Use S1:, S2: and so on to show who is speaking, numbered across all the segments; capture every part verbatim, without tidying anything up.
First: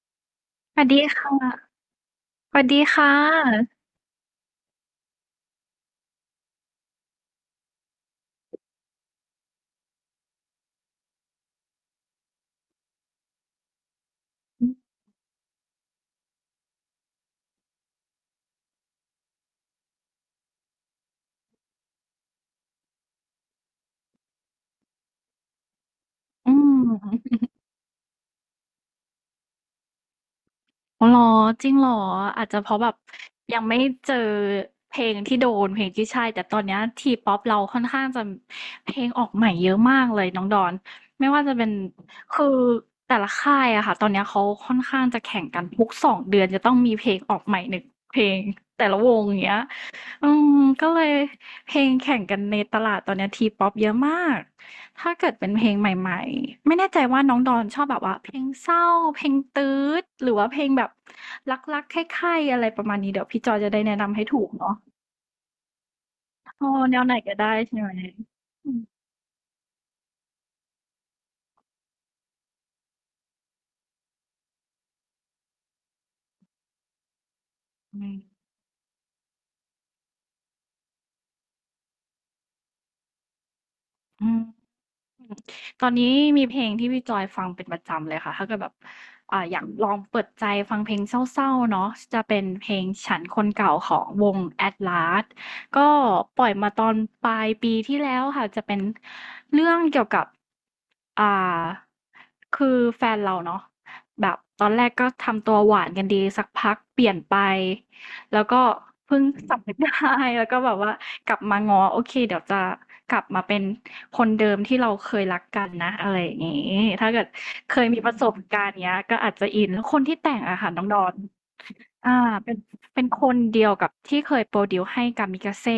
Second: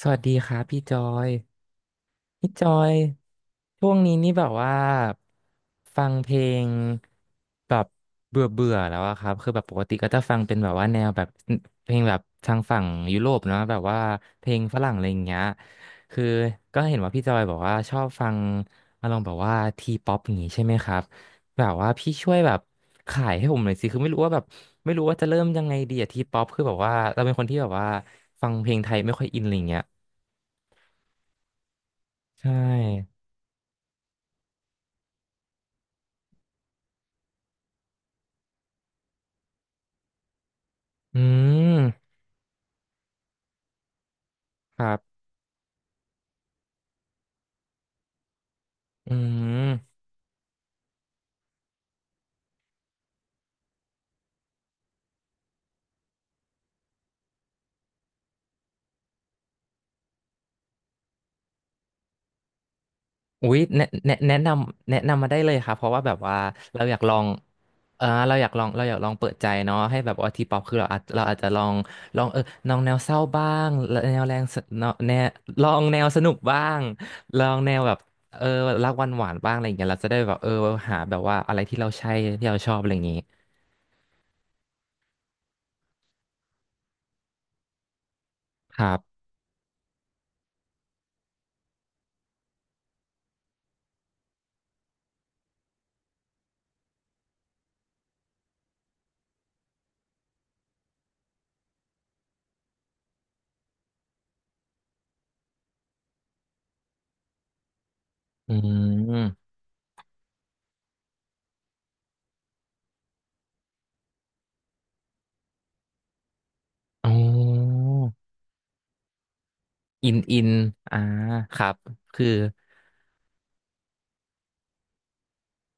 S1: สวัสดีครับ
S2: ส
S1: พี่
S2: วัส
S1: จอ
S2: ดี
S1: ย
S2: ค่ะ
S1: พี่
S2: ส
S1: จ
S2: วัส
S1: อ
S2: ดี
S1: ย
S2: ค่ะ
S1: ช่วงนี้นี่แบบว่าฟังเพลงแบบเบื่อเบื่อแล้วอะครับ คือแบบปกติก็จะฟังเป็นแบบว่าแนวแบบเพลงแบบทางฝั่งยุโรปเนาะแบบว่าเพลงฝรั่งอะไรอย่างเงี้ยคือก็เห็นว่าพี่จอยบอกว่าชอบฟังอารมณ์แบบว่าทีป๊อปอย่างงี้ใช่ไหมครับแบบว่าพี่ช่วยแบบขายให้ผมหน่อยสิคือไม่รู้ว่าแบบไม่รู้ว่าจะเริ่มยังไงดีอะทีป๊อป
S2: อื
S1: คือแบบว่าเรา
S2: ม
S1: เป็นคนที่แบบว่าฟังเพลงไทยไม่ค่อยอินอะไรเงี้ย
S2: อ๋อเหรอจริงเหรอ
S1: ใช
S2: อาจจะเพราะแบบ
S1: ่
S2: ยังไม่เจอเพลงที่โดนเพลงที่ใช่ แต่ตอนเนี้ทีป๊อปเราค่อนข้างจะเพลงออกใหม่เยอะมากเลยน้องดอน
S1: อื
S2: ไม่ว่าจะเป็น
S1: ม
S2: คือแต่ละค่ายอะค่ะตอนเนี้ยเขาค่อ
S1: ค
S2: น
S1: รั
S2: ข้างจะ
S1: บ
S2: แข่งกันทุกสองเดือนจะต้องมีเพลงออกใหม่หนึ่งเพลงแต่ละว
S1: อื
S2: งอย่างเงี้ย
S1: ม
S2: อืมก็เลยเพลงแข่งกันในตลาดตอนเนี้ทีป๊อปเยอะมาก ถ้าเกิดเป็นเพลงใหม่ๆไม่แน่ใจว่าน้องดอนชอบแบบว่าเพลงเศร้าเพลงตื๊ดหรือว่าเพลงแบบรักๆใคร่ๆอะไรประมาณนี้เดี๋ยวพี่
S1: อุ๊
S2: จอ
S1: ย
S2: ยจะได้
S1: แนะ
S2: แนะ
S1: แนะ
S2: นำให้
S1: แนะ
S2: ถู
S1: น
S2: กเนาะ
S1: ำ แนะนำ มาได้เลยครับเพราะว่าแบบว่า
S2: โอ้
S1: เราอ
S2: แน
S1: ยาก
S2: ว
S1: ล
S2: ไหน
S1: อง
S2: ก็ได้ใช่ไห
S1: เอ
S2: ม
S1: อเราอยากลอง
S2: อืม
S1: เราอยากลองเปิดใจเนาะให้แบบว่าทีป๊อปคือเราอาจเราอาจจะลองลองเออลองแนวเศร้าบ้างแนวแรงสแนวแนวลองแนวสนุกบ้าง ลองแนวแบบเออรักหวานหวานบ้างอะไรอย่างเงี้ยเราจะได้แบบเออหาแบบว่าอะไรที่เราใช่ที่เราชอบอะไรอย่างงี้
S2: อืม อืมตอนนี้มีเพลงที่พี่จอยฟังเป็นประจำเลยค่ะถ้าเกิดแบบ
S1: ครับ
S2: อ่าอยากลองเปิดใจฟังเพลงเศร้าๆเนาะจะเป็นเพลงฉันคนเก่าของวงแ Atlas ก็ปล่อยมาตอนปลายปีที่แล้วค่ะจะเป็นเรื่องเกี่ยวกับอ่าคือแฟนเราเนาะแบบตอนแรกก็ทำตัวหวานกันดีสักพักเปลี่ยนไป แล้ว
S1: อื
S2: ก็เพิ่ง
S1: ม
S2: สำนึกได้ แล้วก็แบบว่ากลับมาง้อโอเคเดี๋ยวจะกลับมาเป็นคนเดิมที่เราเคยรักกันนะอะไรอย่างงี้
S1: อ๋
S2: ถ้าเกิดเค
S1: อ
S2: ยมีประสบการณ์เนี้ยก็อาจจะอินแล้วคน
S1: อิ
S2: ที่
S1: น
S2: แต่
S1: อิ
S2: ง
S1: น
S2: อะค่ะน้องด
S1: อ่า
S2: อน
S1: ครับ
S2: อา
S1: คือ
S2: เป็นเป็นคนเดียวกับที่เคยโปรดิวซ์ให้ กามิกาเซ่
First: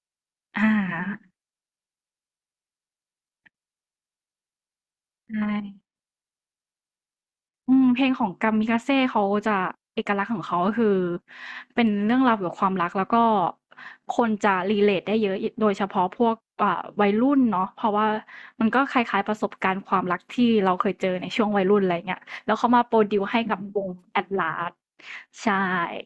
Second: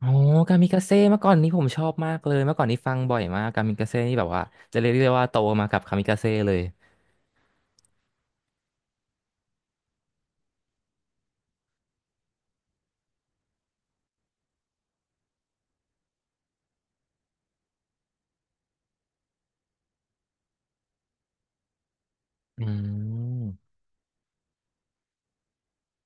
S1: อ๋อกามิ
S2: อา
S1: กาเซ่เมื่อก่อนนี้ผมชอบมากเลยเมื่อก่อนนี้ฟังบ่อยมากกามิกาเซ่นี่แบบว่าจะเรียกได้ว่าโต
S2: ใช่
S1: มากับกามิกาเซ่เลย
S2: อืมเพลงของกามิกาเซ่เขาจะเอกลักษณ์ของเขาก็คือเป็นเรื่องราวเกี่ยวกับความรักแล้วก็คนจะ relate ได้เยอะโดยเฉพาะพวกอ่าวัยรุ่นเนาะเพราะว่ามันก็คล้ายๆประสบการณ์ความรักที่เราเคยเจอในช่วงวัยรุ่นอะไรอย่างเงี้ยแล้ว
S1: อื
S2: เขามาโพรดิวซ์ให้กับ
S1: ม
S2: วง Atlas ใช่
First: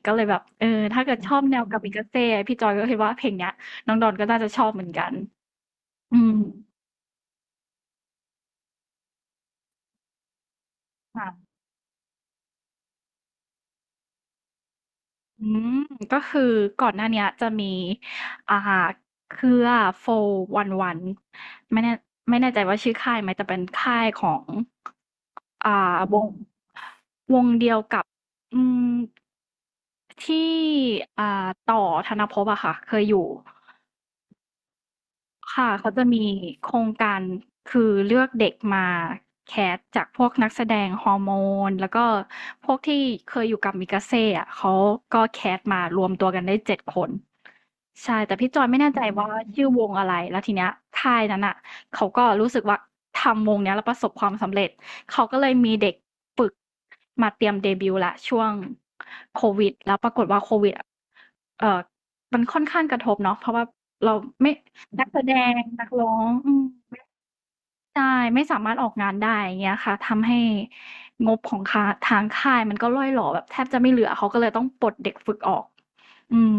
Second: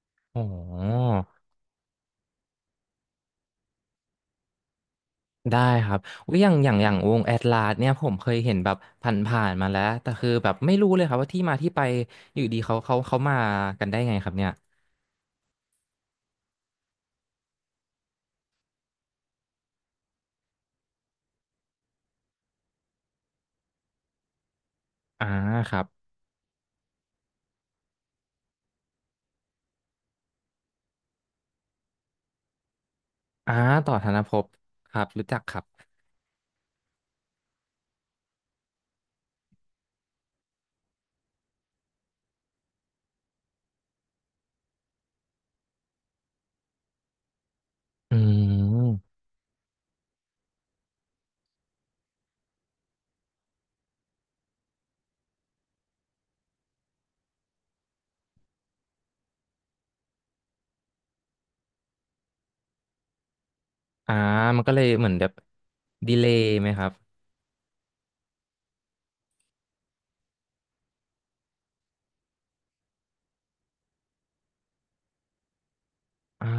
S2: ก็เลยแบ
S1: โอ
S2: บเออ
S1: ้
S2: ถ้าเกิดชอบแนวกามิกาเซ่พี่จอยก็คิดว่าเพลงเนี้ยน้องดอนก็น่าจะชอบเหมือนกัน
S1: ได้ครับ
S2: อืม
S1: อุ๊ยอย่างอย่างอย่างวงแอตลาสเนี่ยผมเคยเห็นแบบผ่านๆมาแล้วแต่คือแบบไม่รู้เลยครับว่าที่
S2: ค่ะ
S1: มาที่ไปอยู่ดีเขาเขาเขามากันได้ไงครับเนี่ย
S2: อืมก็คือก่อนหน้าเนี้ยจะมีอ่าเครือโฟวันวันไม่แน่ไม่แน่ใจว่าชื่อค่ายไหมแต่เป็นค่ายของ
S1: อ่าค
S2: อ่า
S1: รับ
S2: วงวงเดียวกับอืมที่อ่าต่อธนภพอะค่ะเคยอยู่
S1: อ่าต่อธนภพครับรู้จักครั
S2: ค่ะ
S1: บ
S2: เขาจะมีโครงการคือเลือกเด็กมาแคสจากพวกนักแสดงฮอร์โมนแล้วก็พวกที่เคยอยู่กับมิกาเซ่อะเขาก็แคสมารวมตัวกันได้เจ็ดคน
S1: อื
S2: ใช่แต่พี่จอยไม่แน่ใจ
S1: ม
S2: ว่าชื่อวงอะไรแล้วทีเนี้ยค่ายนั้นอ่ะเขาก็รู้สึกว่าทำวงเนี้ยแล้วประสบความสำเร็จเขาก็เลยมีเด็กฝึกมาเตรียมเดบิวต์ละช่วงโควิดแล้วปรากฏว่าโควิดอะเอ่อมันค่อนข้างกระทบเนาะเพราะว่าเรา
S1: อ่า
S2: ไม่
S1: มันก็เลยเห
S2: นั
S1: มื
S2: ก
S1: อน
S2: แส
S1: แบ
S2: ด
S1: บ
S2: งนักร้อ
S1: ดีเล
S2: ง
S1: ย์
S2: อืม
S1: ไหมครับ
S2: ใช่ไม่สามารถออกงานได้อย่างเงี้ยค่ะทำให้งบของคาทางค่ายมันก็ร่อยหรอแบบแทบจะไม่เหลือเขาก็เลยต้องปลดเด็กฝึกออกอื
S1: อ่
S2: ม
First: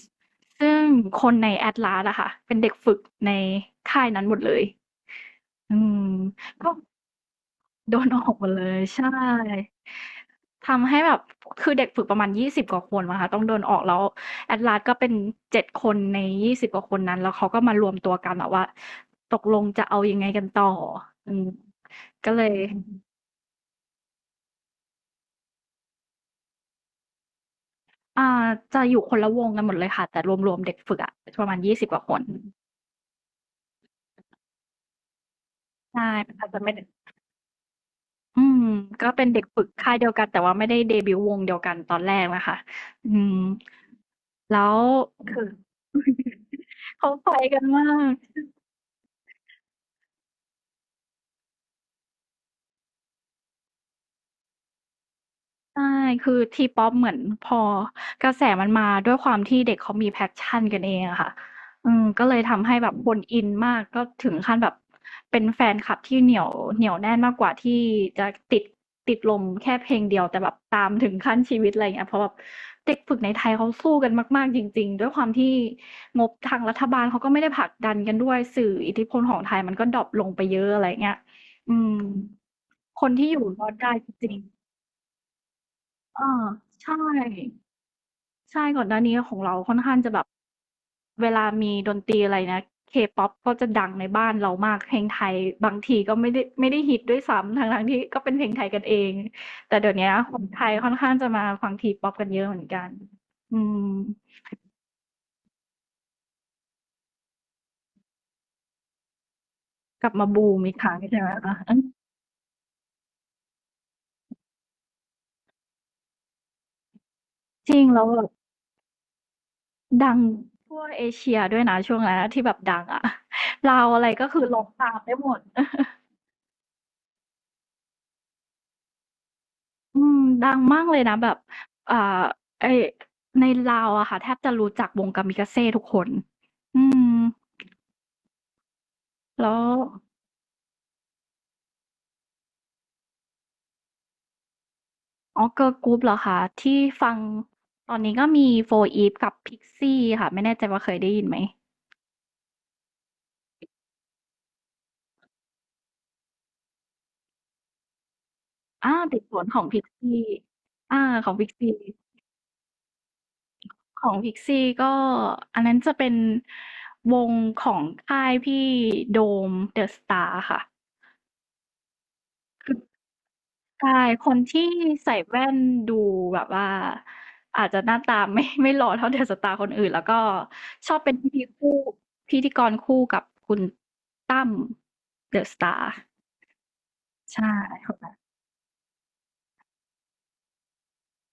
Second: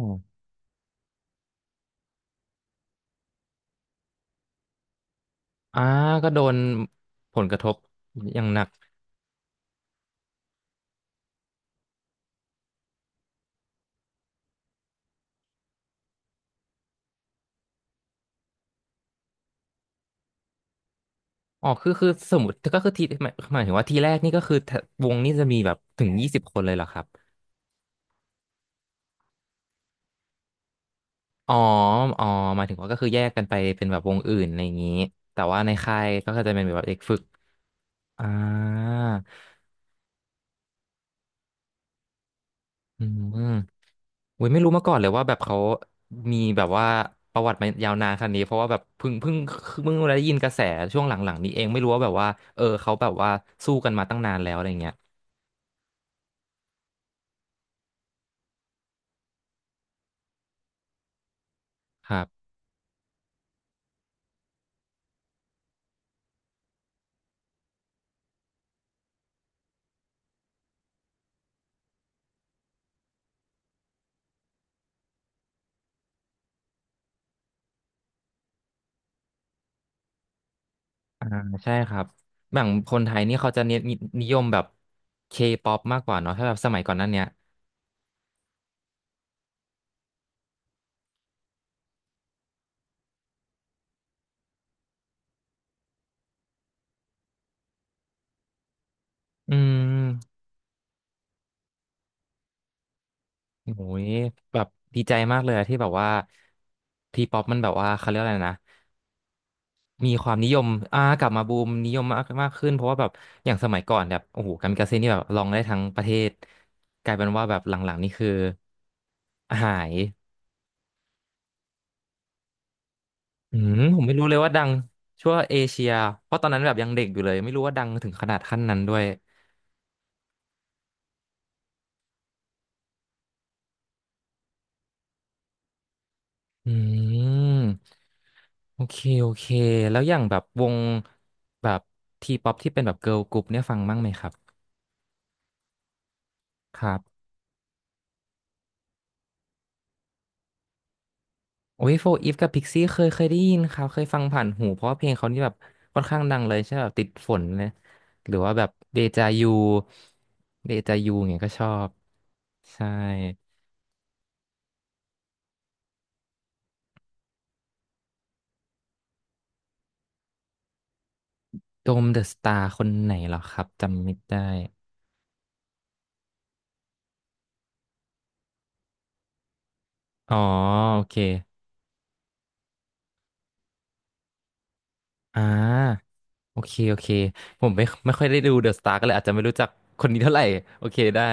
S2: ซซึ่งคนใน Atlas อะค่ะเป็นเด็กฝึกในค่ายนั้นหมดเลยอื
S1: อ่า
S2: ม
S1: ก็โดน
S2: ก็
S1: ผลกระทบ
S2: โดนออก
S1: อ
S2: ห
S1: ย่า
S2: ม
S1: ง
S2: ด
S1: ห
S2: เล
S1: นัก
S2: ยใช่ทำให้แบบคือเด็กฝึกประมาณยี่สิบกว่าคนมั้งคะต้องโดนออกแล้ว Atlas ก็เป็นเจ็ดคนในยี่สิบกว่าคนนั้นแล้วเขาก็มารวมตัวกันแบบว่าตกลงจะเอายังไงกันต่ออืม
S1: อ๋อคือคือ
S2: ก็
S1: สม
S2: เล
S1: ม
S2: ย
S1: ติก็คือทีหมายหมายถึงว่าทีแรกนี่ก็คือถ้าวงนี่จะมีแบบถึงยี่สิบคนเลยเหรอครับ
S2: อ่าจะอยู่คนละวงกันหมดเลยค่ะแต่รวมๆเด็กฝึกอะประ
S1: อ๋อ
S2: มาณยี่สิบกว่าค
S1: อ๋
S2: น
S1: อหมายถึงว่าก็คือแยกกันไปเป็นแบบวงอื่นอะไรอย่างนี้แต่ว่าในค่า
S2: ใช่
S1: ยก็
S2: มัน
S1: จะ
S2: อาจจะ
S1: เป็น
S2: ไม่
S1: แบ
S2: ได้
S1: บเด็กฝึกอ่า
S2: อืมก็เป็นเด็กฝึกค่ายเดียวกันแต่ว่าไม่ได้เดบิวต์วงเดียวกันตอนแรกนะคะ
S1: อื
S2: อื
S1: ม
S2: ม
S1: อุ้ยไม่
S2: แล้
S1: รู้
S2: ว
S1: มาก่อนเลยว่าแบบ
S2: คือ
S1: เขามีแบบว่า
S2: เขาไป
S1: ประวัติ
S2: กัน
S1: มา
S2: มา
S1: ยาวนาน
S2: ก
S1: ขนาดนี้เพราะว่าแบบเพิ่งเพิ่งเพิ่งได้ยินกระแสช่วงหลังๆนี้เองไม่รู้ว่าแบบว่าเออเขาแบบว่าสู้กันมาตั้งนานแล้วอะไรอย่างเงี้ย
S2: ใช่ คือทีป๊อปเหมือนพอกระแสมันมาด้วยความที่เด็กเขามี passion กันเองอะค่ะอืม
S1: ครั
S2: ก็เลย
S1: บ
S2: ทำให้แบบคนอินมาก ก็ถึงขั้นแบบเป็นแฟนคลับที่เหนียวเหนียวแน่นมากกว่าที่จะติดติดลมแค่เพลงเดียวแต่แบบตามถึงขั้นชีวิตอะไรอย่างเงี้ยเพราะแบบเด็กฝึกในไทยเขาสู้กันมากๆจริงๆด้วยความที่งบทางรัฐบาลเขาก็ไม่ได้ผลักดันกันด้วยสื่ออิทธิพลของไทยมันก็ดร็อปลงไปเยอะอะไรอย่างเงี้ย
S1: อ่าใช่
S2: อื
S1: ค
S2: ม
S1: รับอย่างคน
S2: ค
S1: ไท
S2: น
S1: ย
S2: ที่
S1: นี่
S2: อยู่
S1: เขา
S2: ร
S1: จะ
S2: อด
S1: เน้น
S2: ได้
S1: นิ
S2: จ
S1: นิ
S2: ริ
S1: ย
S2: ง
S1: มแบบเคป๊อปมากกว่า
S2: เออ
S1: เนาะถ้าแบบสมัยก่อ
S2: ใช่
S1: นนั้นเนี่ย
S2: ใช่ก่อนหน้านี้ของเราค่อนข้างจะแบบเวลามีดนตรีอะไรนะ เคป๊อป ก็จะดังในบ้านเรามากเพลงไทยบางทีก็ไม่ได้ไม่ได้ฮิตด้วยซ้ำทั้งๆที่ก็เป็นเพลงไทยกันเอง
S1: อื
S2: แต่เดี๋ยวเนี้ยค
S1: ม
S2: นไทยค่อนข้างจะมาฟัง ทีป๊อป กันเยอะเหมือนกันอืม
S1: โอ้ยแบบดีใจมากเลยอะที่แบบว่าทีป๊อปมันแบบว่าเขาเรียกอะไรนะ
S2: ก
S1: มี
S2: ลับ
S1: ค
S2: มา
S1: วามนิ
S2: บู
S1: ย
S2: ม
S1: ม
S2: อีกครั้ง
S1: อ่า
S2: ใช่
S1: ก
S2: ไห
S1: ลั
S2: ม
S1: บมาบู
S2: คะ
S1: ม
S2: อือ
S1: นิยมมากมากขึ้นเพราะว่าแบบอย่างสมัยก่อนแบบโอ้โหกามิกาเซ่นี่แบบลองได้ทั้งประเทศกลายเป็นว่าแบบห
S2: จริง
S1: ลังๆ
S2: แล้ว
S1: นี่
S2: แบ
S1: คือ
S2: บ
S1: หาย
S2: ดังทั่วเอเชียด้วยนะช่วงนั้นอะที่แบบดังอะ
S1: อื ม
S2: ลาว
S1: ผ
S2: อะ
S1: ม
S2: ไร
S1: ไม่รู้
S2: ก็
S1: เลย
S2: คือ
S1: ว่า
S2: ร้
S1: ดั
S2: อง
S1: ง
S2: ตามได้หม
S1: ชั่ว
S2: ด
S1: เอเชียเพราะตอนนั้นแบบยังเด็กอยู่เลยไม่รู้ว่าดังถึงขนาดขั้นนั้นด้วย
S2: อืมดังมากเลยนะแบบอ่าไอ้ในลาวอะค่ะแทบจะรู้จักวง Kamikaze ทุกคน
S1: อื
S2: อืม
S1: มโอเคโอเค
S2: แล้ว
S1: แล้วอย่างแบบวงแบบทีป๊อปที่เป็นแบบเกิร์ลกรุ๊ปเนี่ยฟังบ้างไหมครับ
S2: อ๋อเกิร์ลกรุ๊ปเหรอคะ
S1: ค
S2: ที่
S1: รั
S2: ฟัง
S1: บ
S2: ตอนนี้ก็มีโฟ e ีฟกับ p i x i ่ค่ะไม่แน่ใจว่าเคยได้ยินไหม
S1: โอ้ยโฟร์อีฟกับพิกซี่เคยเคยได้ยินครับเคยฟังผ่านหูเพราะว่าเพลงเขานี่แบบค่อนข้างดังเลยใช่ไหมแบบติดฝนเลยหรือว่าแบบ
S2: อา
S1: เด
S2: ติด
S1: จา
S2: สวน
S1: ยู
S2: ของ p i x i ่
S1: เดจา
S2: อา
S1: ยู
S2: ของ
S1: เงี้ย
S2: p i
S1: ก็
S2: x
S1: ชอ
S2: i ่
S1: บใช่
S2: ของพิกซี่ก็อันนั้นจะเป็นวงของค่ายพี่โดม The Star ค่ะ
S1: โดมเดอะสตาร์คนไหนเหรอครับ
S2: ใช่
S1: จำไม่
S2: ค
S1: ได้
S2: นที่ใส่แว่นดูแบบว่าอาจจะหน้าตาไม่ ไม่หล่อเท่าเดอะสตาร์คนอื่นแล้วก็
S1: อ๋อ
S2: ชอ
S1: โอ
S2: บเป็
S1: เค
S2: นพิธีคู่พิธีกรคู่กับคุณตั้มเด
S1: อ่า
S2: อะสตาร์
S1: โอเคโอเค
S2: ใช่
S1: ผมไม่
S2: คนนั้
S1: ไม่
S2: น
S1: ค่อยได้ดูเดอะสตาร์ก็เลยอาจจะไม่รู้จักคนนี้เท่าไหร่โอเคได้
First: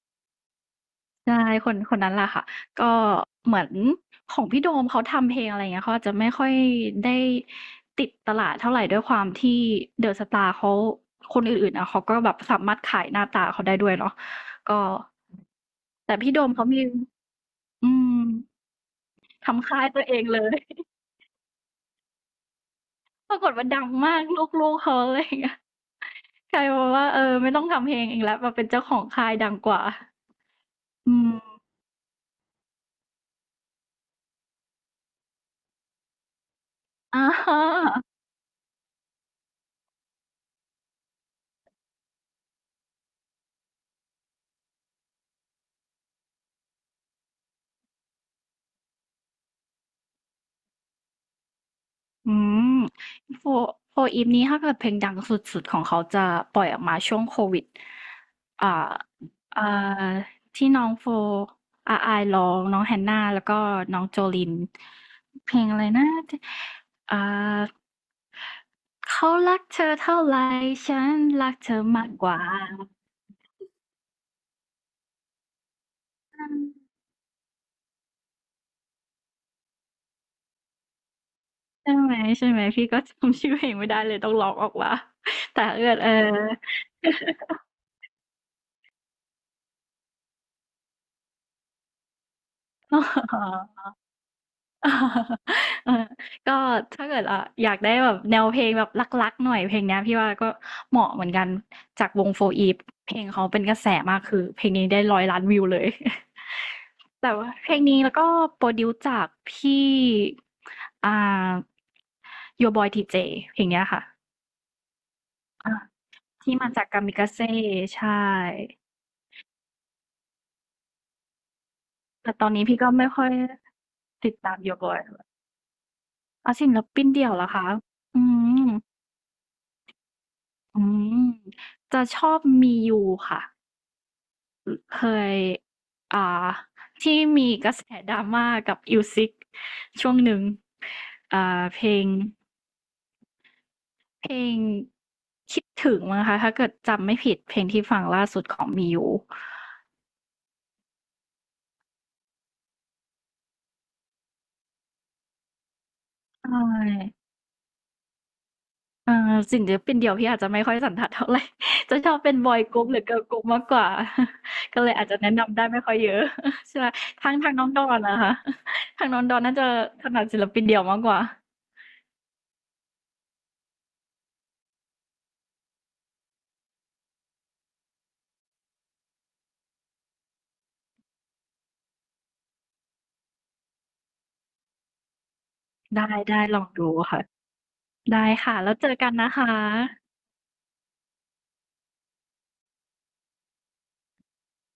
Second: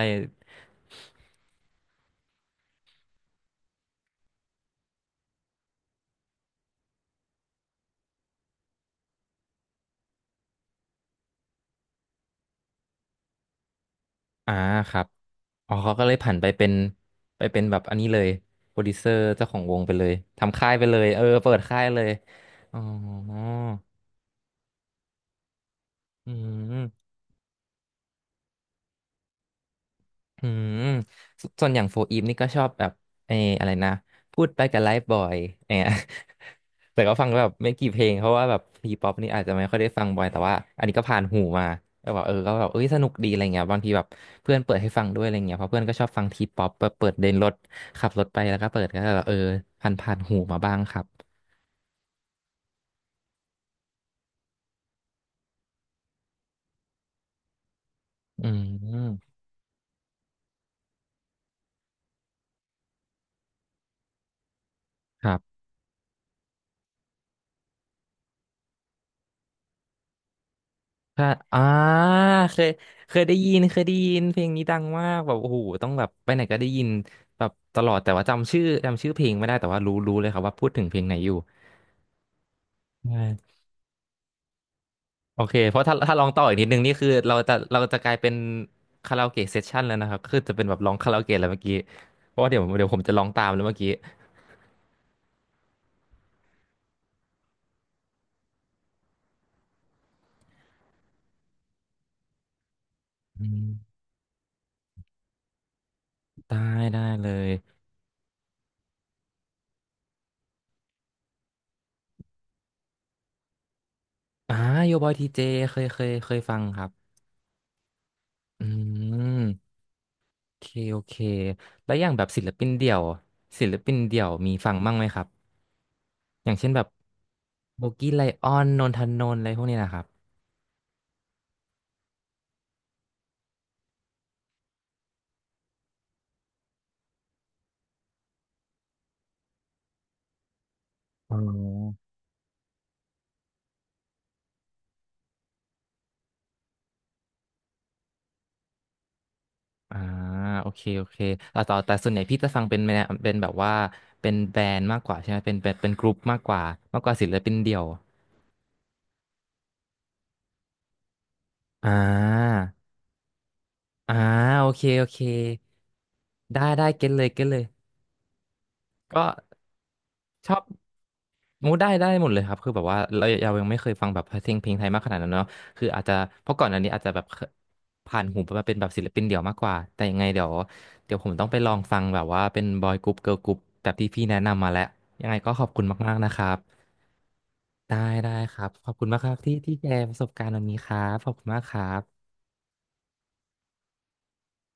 S2: ใช่คนคนนั้นแหละค่ะก็เหมือนของพี่โดมเขาทำเพลงอะไรอย่างเงี้ยเขาอาจจะไม่ค่อยได้ติดตลาดเท่าไรด้วยความที่เดอะสตาร์เขาคนอื่นๆอะเขาก็แบบสามารถขายหน้าตาเขาได้ด้วยเนาะ
S1: อ่า
S2: ก็
S1: ครับอ๋อเขาก็เล
S2: แต่
S1: ยผั
S2: พี่
S1: น
S2: โด
S1: ไป
S2: มเขา
S1: เป็น
S2: มี
S1: ไปเป็นแบบ
S2: อื
S1: อันนี้เล
S2: ม
S1: ยโปรดิวเซอร์เจ้าของ
S2: ทำ
S1: ว
S2: ค่า
S1: ง
S2: ย
S1: ไป
S2: ตั
S1: เล
S2: ว
S1: ย
S2: เองเลย
S1: ทำค่ายไปเลยเออเปิดค่ายเลยอ๋อ
S2: ปรากฏว่าดังมากลูกๆเขาอะไรอย่างเงี้ย
S1: อื
S2: กลายเป็น
S1: ม
S2: ว่าเออไม่ต้องทำเพลงเองแล้วมาเป็นเจ้าของค่ายดังกว่า
S1: อืม
S2: อืม
S1: สส่วนอย่างโฟอีฟนี่ก็ชอบแบบเอออะไรนะพูดไปกับไลฟ์บอยเนี่ย แต่ก็ฟั
S2: อา
S1: งแบบ
S2: ฮะ
S1: ไม่กี่เพลงเพราะว่าแบบทีป๊อปนี่อาจจะไม่ค่อยได้ฟังบ่อยแต่ว่าอันนี้ก็ผ่านหูมาแล้วแบบเออก็แบบเอ้ยสนุกดีอะไรเงี้ยบางทีแบบเพื่อนเปิดให้ฟังด้วยอะไรเงี้ยเพราะเพื่อนก็ชอบฟังทีป๊อปเปิดเดินรถขับรถไปแล้วก็เปิดก็แบบเออผ่านผ่านหูมาบ้างครับ
S2: อืมโฟโฟอีฟนี้ถ้าเกิดเพลงดังสุดๆของเขาจะปล่อยออกมาช่วงโควิด
S1: อื
S2: อ่า
S1: ม
S2: อ่าที่น้องโฟอาอายร้องน้องแฮนนาแล้วก็น้องโจลิน
S1: ครั
S2: เพ
S1: บ
S2: ลงอะไรนะอ่าเขารักเธอเท่าไหร่ฉัน
S1: ใช่
S2: รัก
S1: อ่า
S2: เธอมากกว่า
S1: เคยเคยได้ยินเคยได้ยิน เพลงนี้ดังมากแบบโอ้โหต้องแบบไปไหนก็ได้ยินแบบตลอดแต่ว่าจำชื่อจำชื่อเพลงไม่ได้แต่ว่ารู้รู้เลยครับว่าพูดถึงเพลงไหนอยู่
S2: ใช่ไหมใช่ไหมพี่ก็
S1: ใ
S2: จำชื่อ
S1: ช่
S2: เพลงไม่ได้เลยต้องร้องออกว่า
S1: โอเค
S2: แต่
S1: เพราะ
S2: เอื้อ
S1: ถ้า
S2: นเออ
S1: ถ้าร้องต่ออีกนิดนึงนี่คือเราจะเราจะกลายเป็นคาราโอเกะเซสชั่นแล้วนะครับคือจะเป็นแบบร้องคาราโอเกะแล้วเมื่อกี้เพราะว่าเดี๋ยวเดี๋ยวผมจะร้องตามแล้วเมื่อ กี้
S2: เออก็ถ้าเกิดอ่าอยากได้แบบแนวเพลงแบบรักๆหน่อยเพลงเนี้ยพี่ว่าก็เหมาะเหมือนกันจากวงโฟอีฟเพลงเขา
S1: อื
S2: เป็นกระแส
S1: ม
S2: มากคือเพลงนี้ได้ร้อยล้านวิวเลย
S1: ได้ได้ เล
S2: แต่ว่า
S1: ย
S2: เพลงนี้แล้วก็โปรดิวซ์จากพี่อ่า Your Boy ที เจ เจเพลงเนี้ยค่ะ
S1: อ่าโยบอยทีเจ
S2: อ่า
S1: เคยเคยเคย
S2: ที่
S1: ฟัง
S2: มา
S1: ค
S2: จา
S1: รั
S2: ก
S1: บ
S2: กามิกาเซ่ใช่
S1: อืม โอเคโอเคแล้วอย่างแบบ
S2: แต่
S1: ศิ
S2: ตอ
S1: ล
S2: น
S1: ปิ
S2: นี้
S1: น
S2: พี่ก็
S1: เดี่ยว
S2: ไม่ค่อย
S1: ศิลปินเดี่ยว
S2: ติด
S1: มี
S2: ตาม
S1: ฟัง
S2: Your
S1: บ้าง
S2: Boy
S1: ไหมครับอ
S2: อ่ะ
S1: ย่างเช่
S2: ศิ
S1: น
S2: ล
S1: แบบ
S2: ปินเดี่ยวเหรอคะ
S1: โบกี้ไล
S2: อื
S1: ออน
S2: ม
S1: นนทนนท์อะไรพวกนี้นะครับ
S2: อืมจะชอบมียูค่ะเคยอ่าที่มีกระแสดราม่ากับอิวซิกช่วงหนึ่ง
S1: อ๋อ
S2: อ่าเพลงเพลงคิดถึงมั้งคะถ้าเกิดจำไม่ผิดเพลงที่ฟังล่าสุดของมียู
S1: อ่าโอเคโอเคแต่ต่อแต่ส่วนใหญ่พี่จะฟังเป็นแนวเป็นแบบว่าเป็นแบรนด์มากกว่าใช่ไหมเป็นเป็นเป็นกรุ๊ปมาก
S2: ใช
S1: กว่ามากกว่า
S2: ่
S1: ศิลปินเดี่ยว
S2: เอ่อสิ่งเดียวเป็นเดี่ยวพี่อาจจะไม่ค่อยสันทัดเท่าไหร่
S1: อ่
S2: จะชอบเป็นบอ
S1: า
S2: ยกรุ๊ปหรือเกิร์ลกรุ๊ปมากกว่า
S1: อ่าโอ
S2: ก็
S1: เค
S2: เลย
S1: โอ
S2: อาจจะ
S1: เค
S2: แนะนำได้ไม่ค่อยเยอะ
S1: ได้
S2: ใช่ไหม
S1: ได้เก็ตเลย
S2: ทาง
S1: เก็ต
S2: ทาง
S1: เลย
S2: น้องดอนนะคะ ทางน้อง
S1: ก็
S2: ดอนน่าจะถนัดศิล
S1: ชอ
S2: ปิ
S1: บ
S2: นเดี่ยวมากกว่า
S1: โอ้ได้ได้หมดเลยครับคือแบบว่าเราเรายังไม่เคยฟังแบบเพลงเพลงไทยมากขนาดนั้นเนาะคืออาจจะเพราะก่อนอันนี้อาจจะแบบเคผ่านหูมาเป็นแบบศิลปินเดี่ยวมากกว่าแต่ยังไงเดี๋ยวเดี๋ยวผมต้องไปลองฟังแบบว่าเป็นบอยกรุ๊ปเกิร์ลกรุ๊ปแบบที่พี่แนะนำมาแล้วยังไงก็ขอบคุณ
S2: ได้
S1: มากๆนะค
S2: ได้
S1: รั
S2: ล
S1: บ
S2: องดูค่ะ
S1: ได้
S2: ได้
S1: ได้ค
S2: ค่ะ
S1: รับ
S2: แล้ว
S1: ข
S2: เจ
S1: อบ
S2: อ
S1: คุณ
S2: กัน
S1: มากค
S2: นะ
S1: รับ
S2: คะ
S1: ที่ที่แชร์ประสบการณ์วันนี้ครับขอบคุณมากครับ